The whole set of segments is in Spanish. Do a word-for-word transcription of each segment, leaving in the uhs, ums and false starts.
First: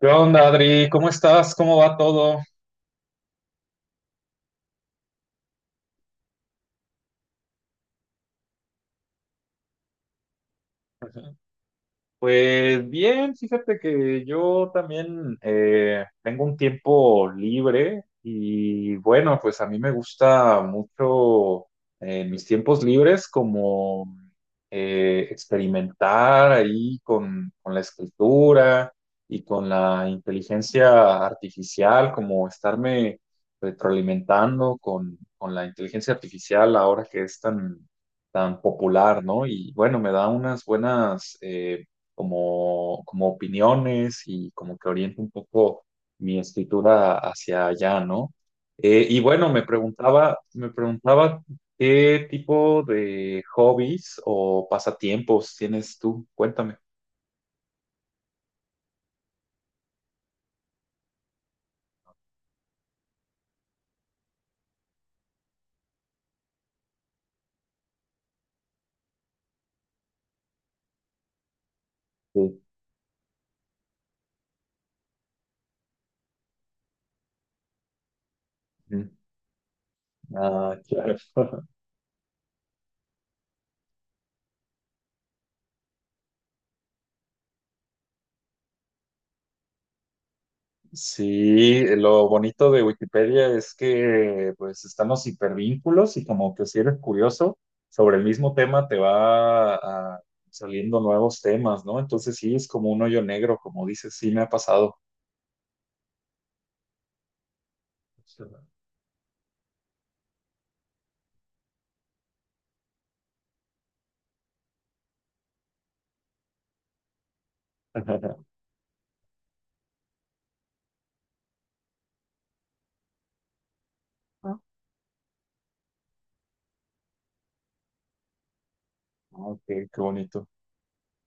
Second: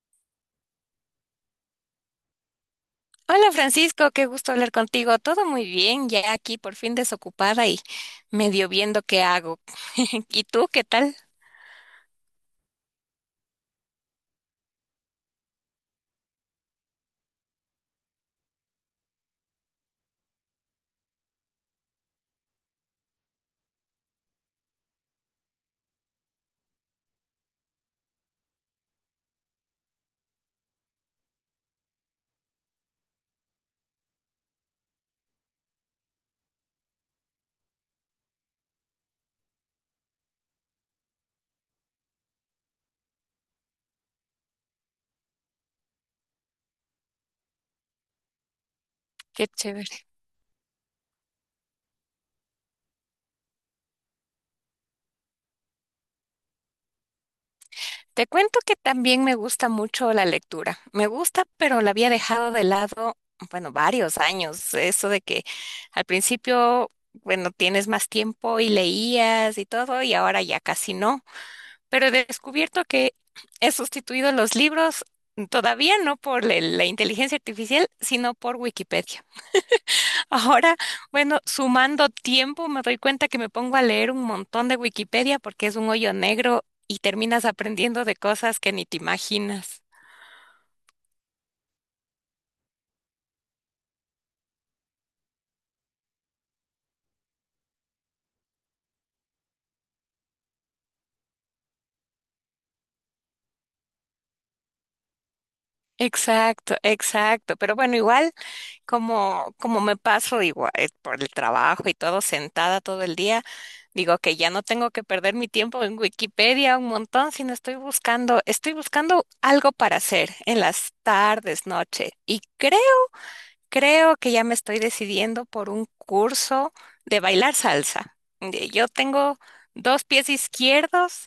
¿Qué onda, Adri? ¿Cómo estás? ¿Cómo va todo? Hola Francisco, qué gusto hablar contigo. Todo muy bien, ya aquí por fin desocupada y medio viendo qué hago. ¿Y tú qué tal? Ujú. Pues bien, fíjate que yo también eh, tengo un tiempo libre y bueno, pues a mí me gusta mucho eh, en mis tiempos libres como eh, experimentar ahí con, con la escritura y con la inteligencia artificial, como estarme retroalimentando con, con la inteligencia artificial ahora que es tan, tan popular, ¿no? Y bueno, me da unas buenas... eh, como, como opiniones y como que oriente un poco mi escritura hacia allá, ¿no? Eh, y Qué bueno, me chévere. preguntaba, me preguntaba qué tipo de hobbies o pasatiempos tienes tú. Cuéntame. Te cuento que también me gusta mucho la lectura. Me gusta, pero la había dejado de lado, bueno, varios años. Eso de que al principio, bueno, tienes más tiempo y leías y todo, y ahora ya casi no. Pero he Sí. descubierto que he sustituido los libros todavía no por la la inteligencia artificial, sino por Mm. Wikipedia. Ahora, Ah, claro. bueno, sumando tiempo, me doy cuenta que me pongo a leer un montón de Wikipedia porque es un hoyo negro y terminas aprendiendo de cosas que ni te imaginas. Sí, lo bonito de Wikipedia es que pues están los hipervínculos y como que si eres curioso sobre el mismo tema te va ah, saliendo nuevos temas, ¿no? Entonces sí, es como un hoyo negro, como dices, sí me ha pasado. Exacto, exacto. Pero bueno, igual. Como, como me paso igual eh, por el trabajo y todo sentada todo el día, digo que ya no tengo que perder mi tiempo en Wikipedia un montón, sino estoy buscando, estoy buscando algo para hacer en las tardes, noche. Y creo, creo que ya me Ah, estoy decidiendo por un curso de bailar salsa. Eh, Yo tengo ok, qué dos pies bonito. izquierdos,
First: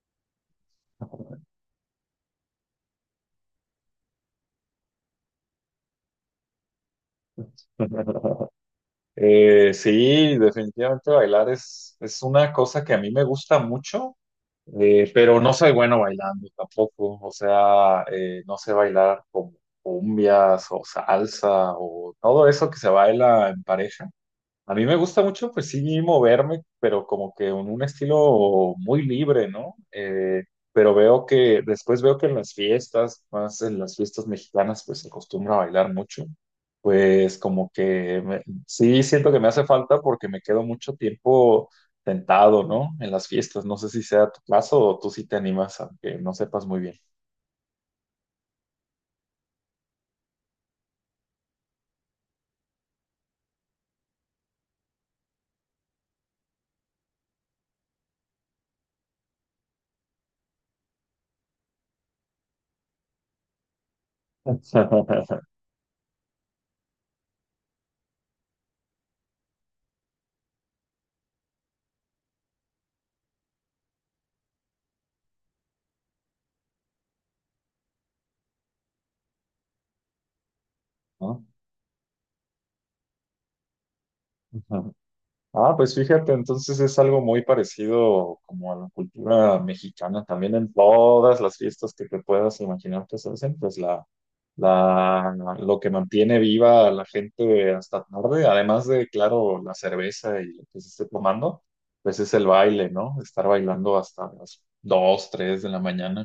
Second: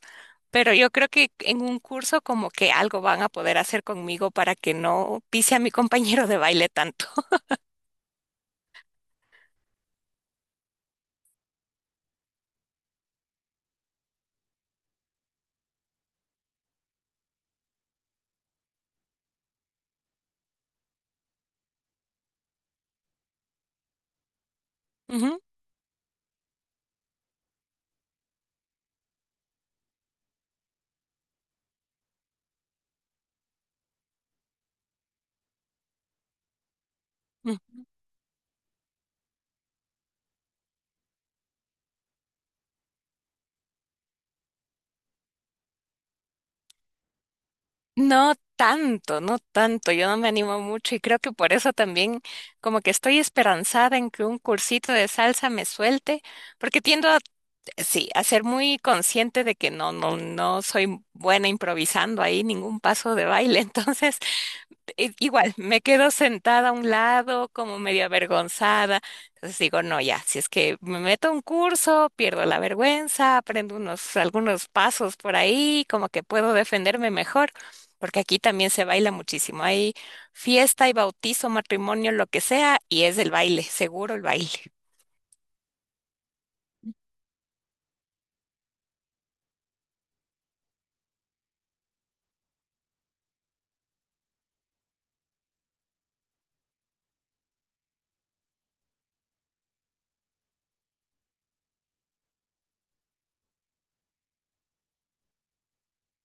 pero yo creo que en un curso como que algo van a poder hacer conmigo para que no pise a mi compañero de baile tanto. Eh, sí, definitivamente bailar es, es una cosa que a mí me gusta mucho. Eh, pero no soy bueno bailando tampoco, o sea, eh, no sé bailar como cumbias o salsa o todo eso que se baila en pareja. A mí me gusta Ujú, mucho, pues sí, moverme, pero como que en un estilo muy libre, ¿no? Eh, pero veo que, después veo que en las fiestas, más en las fiestas mexicanas, pues se acostumbra a bailar mucho. Pues como ujú. que me- sí siento que me hace falta porque me quedo mucho tiempo sentado, ¿no? En las fiestas. No sé si sea tu caso o tú sí te animas, aunque no sepas muy bien. No tanto, no tanto, yo no me animo mucho y creo que por eso también como que estoy esperanzada en que un cursito de salsa me suelte, porque tiendo a, sí, a ser muy consciente de que no, no, no soy buena improvisando ahí ningún paso de baile. Entonces, i- igual, me quedo sentada a un lado como medio avergonzada. Entonces digo, no, ya, si es que me meto a un curso, pierdo la vergüenza, aprendo unos, algunos pasos por ahí, como que puedo defenderme mejor, porque aquí también se baila muchísimo. Hay fiesta y bautizo, matrimonio, lo que sea, y es el baile, seguro el baile. ¿No? Ah, pues fíjate, entonces es algo muy parecido como a la cultura mexicana. También en todas las fiestas que te puedas imaginar que se hacen, pues la, la, lo que mantiene viva a la gente hasta tarde, además de, claro, la cerveza y lo que se esté tomando, pues es el baile, ¿no? Estar bailando hasta las dos, tres de la mañana.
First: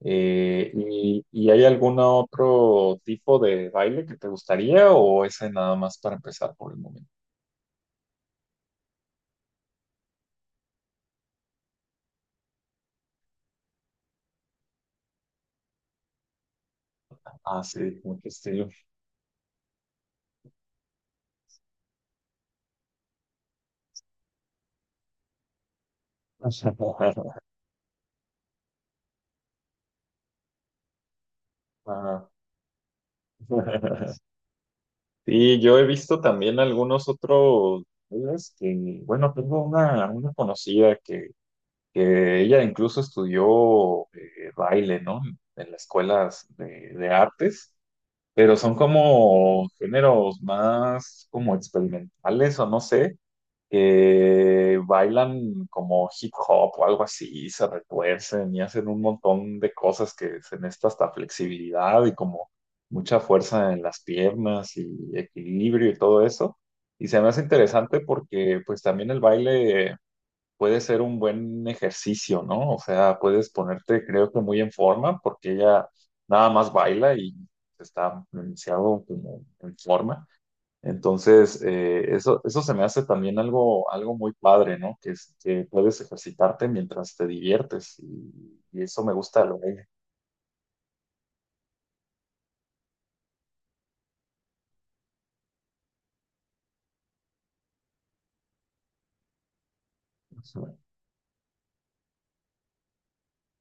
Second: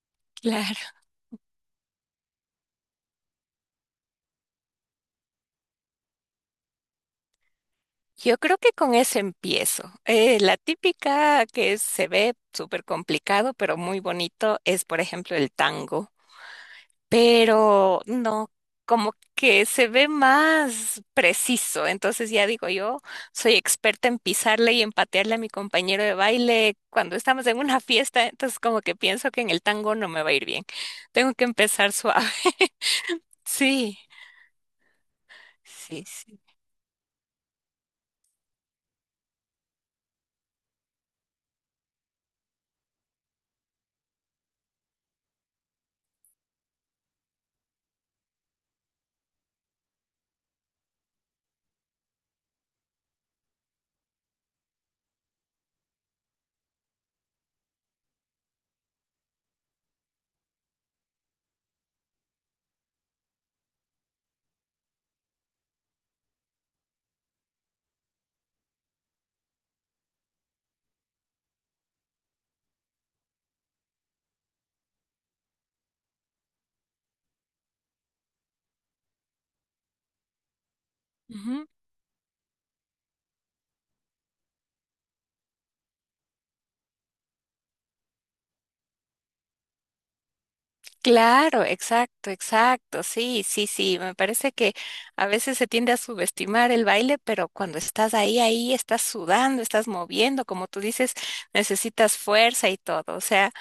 Eh, Claro, y, ¿Y hay algún otro tipo de baile que te gustaría o ese nada más para empezar por el momento? yo creo que con eso empiezo. Eh, la típica que se ve súper complicado, pero muy bonito, es por ejemplo el tango. Ah, sí, Pero ¿cómo qué no, estilo? como que se ve más preciso. Entonces ya digo, yo soy experta en pisarle y en patearle a mi compañero de baile cuando estamos en una fiesta, entonces como que pienso que en el tango no me va a ir bien. Tengo que empezar suave. Ajá. Sí, Sí, yo he sí, visto sí. también algunos otros, ¿sabes? Que, bueno, tengo una, una conocida que, que ella incluso estudió eh, baile, ¿no? En las escuelas de, de artes, pero son como géneros más como experimentales o no sé, que bailan como hip hop o algo así, y se retuercen y hacen un montón de cosas que se necesita hasta flexibilidad y como mucha fuerza en las piernas y equilibrio y todo eso. Y se me hace interesante porque pues también el baile puede ser un buen ejercicio, ¿no? O sea, puedes ponerte creo que muy en forma porque ella nada más baila y está pronunciado como en forma. Entonces, eh, eso, eso se me hace también algo, algo muy padre, ¿no? Que, es- que puedes ejercitarte mientras te diviertes y, y eso me gusta lo que... Claro, exacto, exacto, sí, sí, sí, me parece que a veces se tiende a subestimar el baile, pero cuando estás ahí, ahí estás sudando, estás moviendo, Ajá, como tú dices, necesitas fuerza y todo, o sea.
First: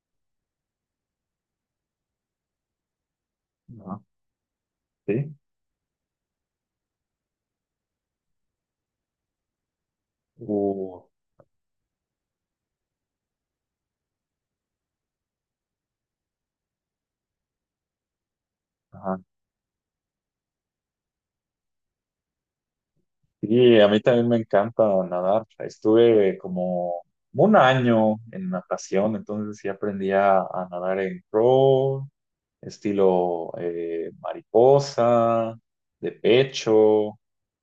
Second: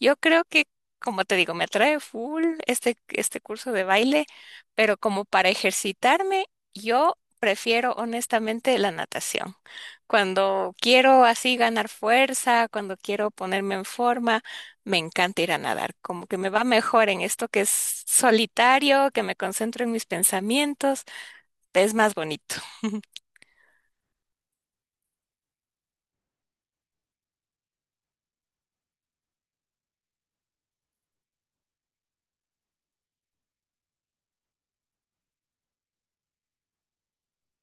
Yo creo que, como te digo, me atrae full este, este curso de baile, pero como sí. para ejercitarme, yo prefiero honestamente la natación. Cuando Uh, quiero así ganar fuerza, cuando quiero ponerme en forma, me encanta ir a nadar. Como que me va mejor en esto que es solitario, ajá. que me concentro en mis pensamientos, es más bonito. Sí, a mí también me encanta nadar. Estuve como un año en natación, entonces sí aprendí a, a nadar en pro, estilo eh, mariposa, de pecho,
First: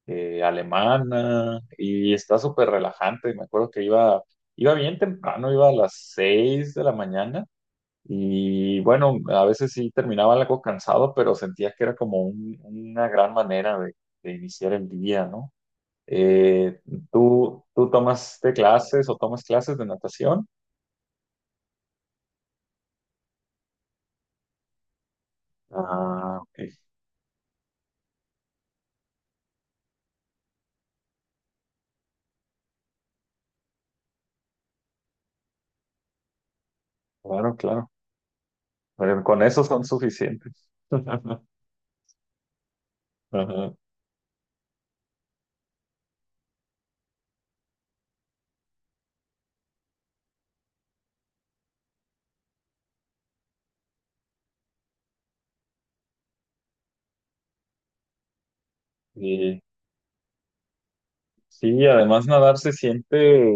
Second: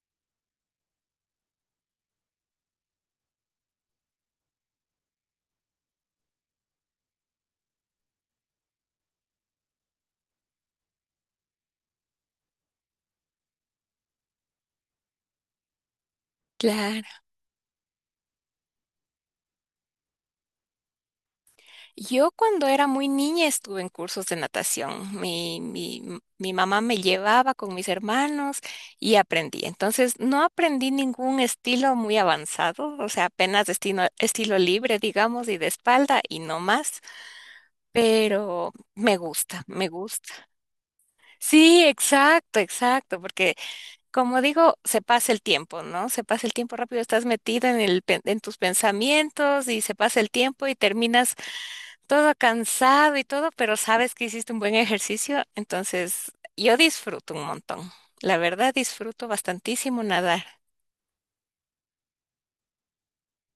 eh, alemana, y está súper relajante. Me acuerdo que iba, iba bien temprano, iba a las seis de la mañana, y bueno, a veces sí terminaba algo cansado, pero sentía que era como un- una gran manera de, de iniciar el día, ¿no? Eh, Claro. ¿tú, tú tomaste clases o tomas clases de natación? Yo cuando era muy niña estuve en cursos de natación. Mi, mi, m- Ah, mi ok, mamá me llevaba con mis hermanos y aprendí. Entonces no aprendí ningún estilo muy avanzado, o sea, apenas estilo, estilo libre, digamos, y de espalda y no más. claro, claro. Pero me Pero con gusta, eso son me gusta. suficientes. Sí, exacto, exacto, porque Ajá. como digo, se pasa el tiempo, ¿no? Se pasa el tiempo rápido, estás metida en el, pen- en tus pensamientos y se pasa el tiempo y terminas todo cansado y todo, pero sabes que hiciste un buen ejercicio, entonces yo disfruto un montón. La verdad, disfruto Y bastantísimo nadar. sí, además nadar se siente,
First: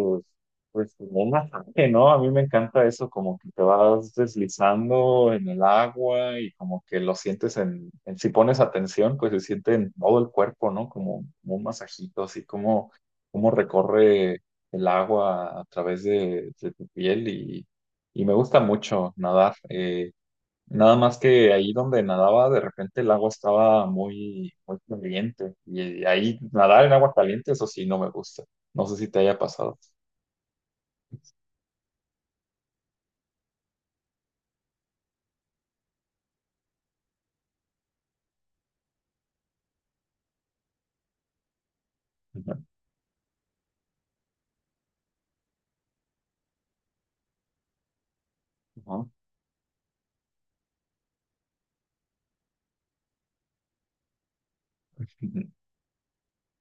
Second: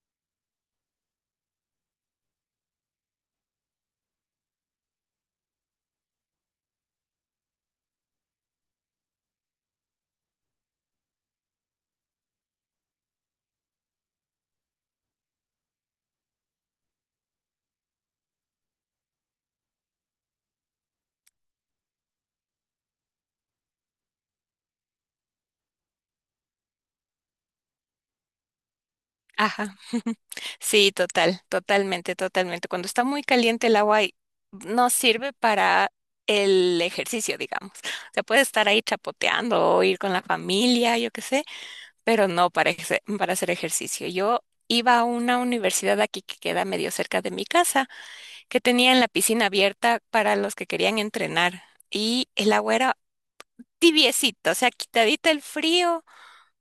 pues, como un masaje, ¿no? A mí me encanta eso, como que te vas deslizando en el agua y como que lo sientes en, en- si pones atención, pues se siente en todo el cuerpo, ¿no? Como, como un masajito, así como, como recorre el agua a través de, de tu piel y, y me gusta mucho nadar. Eh, Nada más que ahí donde nadaba, de repente el agua estaba muy, muy caliente. Y ahí nadar en agua caliente, eso sí, no me gusta. No sé si te haya Ajá. pasado. Sí, total, totalmente, totalmente. Cuando está muy caliente el agua y no sirve para el ejercicio, digamos. Se puede estar ahí chapoteando o ir con la familia, yo qué sé. Pero no Ujú. para, ejerce- para hacer ejercicio. Yo iba a una universidad aquí que queda medio cerca de mi casa, que tenían la Ujú. piscina abierta para los que querían entrenar y el agua era tibiecito, o sea, quitadita el frío,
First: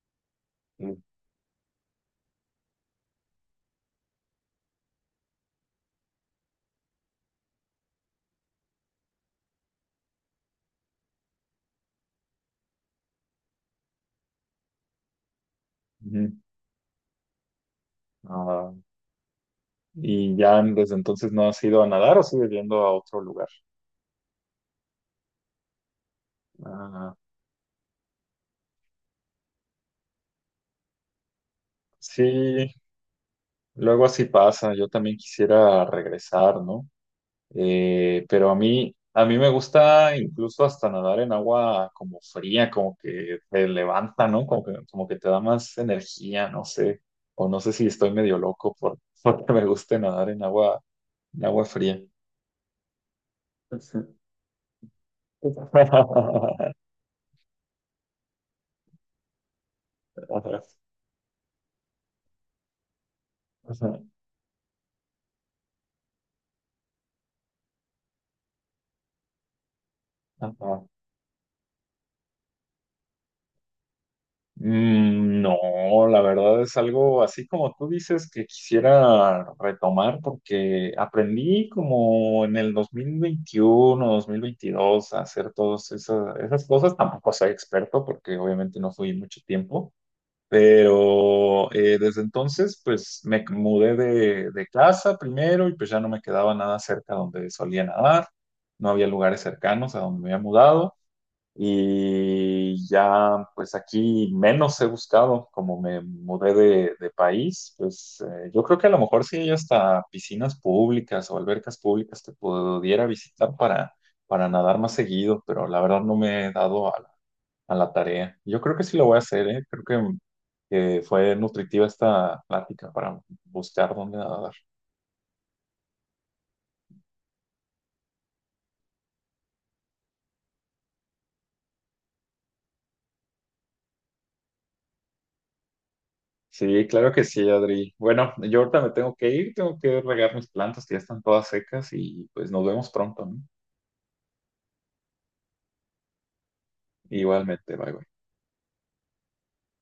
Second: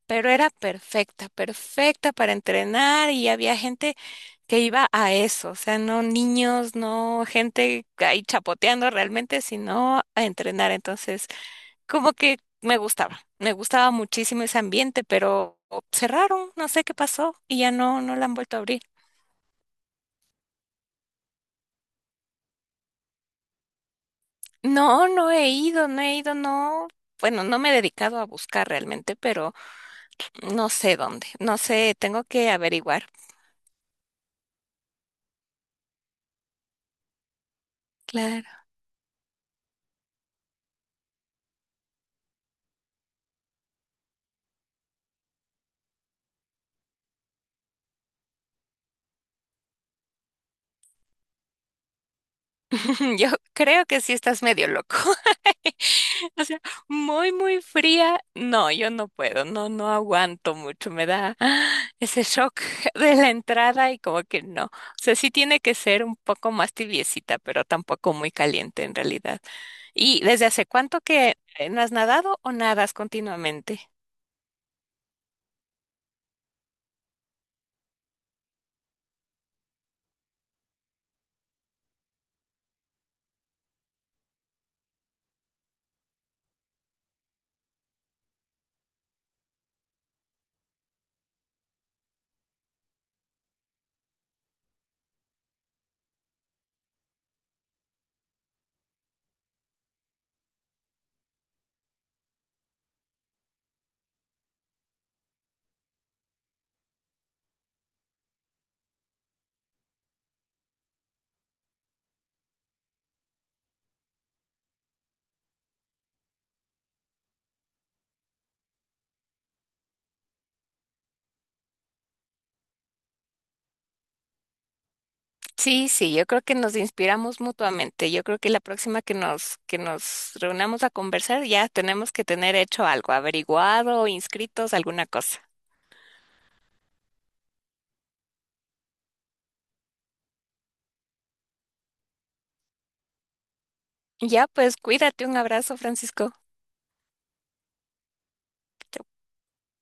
pero era Ujú. perfecta, perfecta para entrenar y había gente que iba a eso, o sea, no niños, no gente ahí chapoteando realmente, sino a entrenar. Entonces, como que me gustaba, me gustaba muchísimo ese ambiente, pero Ujú. cerraron, no sé qué pasó y ya no, no la han vuelto a Ah, abrir. y ya desde entonces no has ido a nadar o sigues yendo a otro lugar. No, no he ido, no he ido, no. Ah, Bueno, no me he dedicado a buscar realmente, pero no sé dónde, no sé, tengo que sí, averiguar. luego así pasa. Yo también quisiera regresar, ¿no? Eh, pero Claro. a mí, a mí me gusta incluso hasta nadar en agua como fría, como que te levanta, ¿no? Como que, como que te da más energía, no sé. O no sé si estoy medio loco por, porque me guste nadar en agua, en agua fría. Yo creo que sí estás medio loco. Ujú. O sea, muy, muy fría. No, yo no puedo, no, no aguanto mucho. Me da ah, ese shock de la entrada y como que no. O sea, sí tiene que ser un poco más tibiecita, pero tampoco muy caliente en realidad. ¿Y desde hace Ajá. cuánto que eh, no has nadado o nadas continuamente? Mm, no, la verdad es algo así como tú dices, que quisiera retomar porque aprendí como en el dos mil veintiuno, dos mil veintidós a hacer todas esas, esas cosas. Tampoco soy experto porque obviamente no fui mucho tiempo, pero eh, desde entonces pues me mudé de, de casa primero y pues ya no me quedaba nada cerca donde solía nadar. No había lugares cercanos a donde me había mudado. Y ya, pues aquí menos he buscado, como me mudé de, de país, pues eh, yo creo que a lo mejor sí hay hasta piscinas públicas o albercas públicas que pudiera visitar para, para nadar más seguido, pero la verdad no me he dado a la, a la tarea. Yo creo que sí lo voy a hacer, ¿eh? Creo que, que fue nutritiva esta plática para buscar dónde nadar. Sí, sí, yo creo que nos inspiramos mutuamente. Yo creo que la próxima que nos que nos reunamos a conversar ya tenemos que tener hecho algo, averiguado, inscritos, alguna cosa. Sí, claro que sí, Adri. Bueno, yo ahorita me tengo que ir, tengo que regar mis plantas que ya están todas secas y pues nos vemos pronto, ¿no? Ya, pues cuídate, un abrazo, Francisco. Igualmente, bye bye.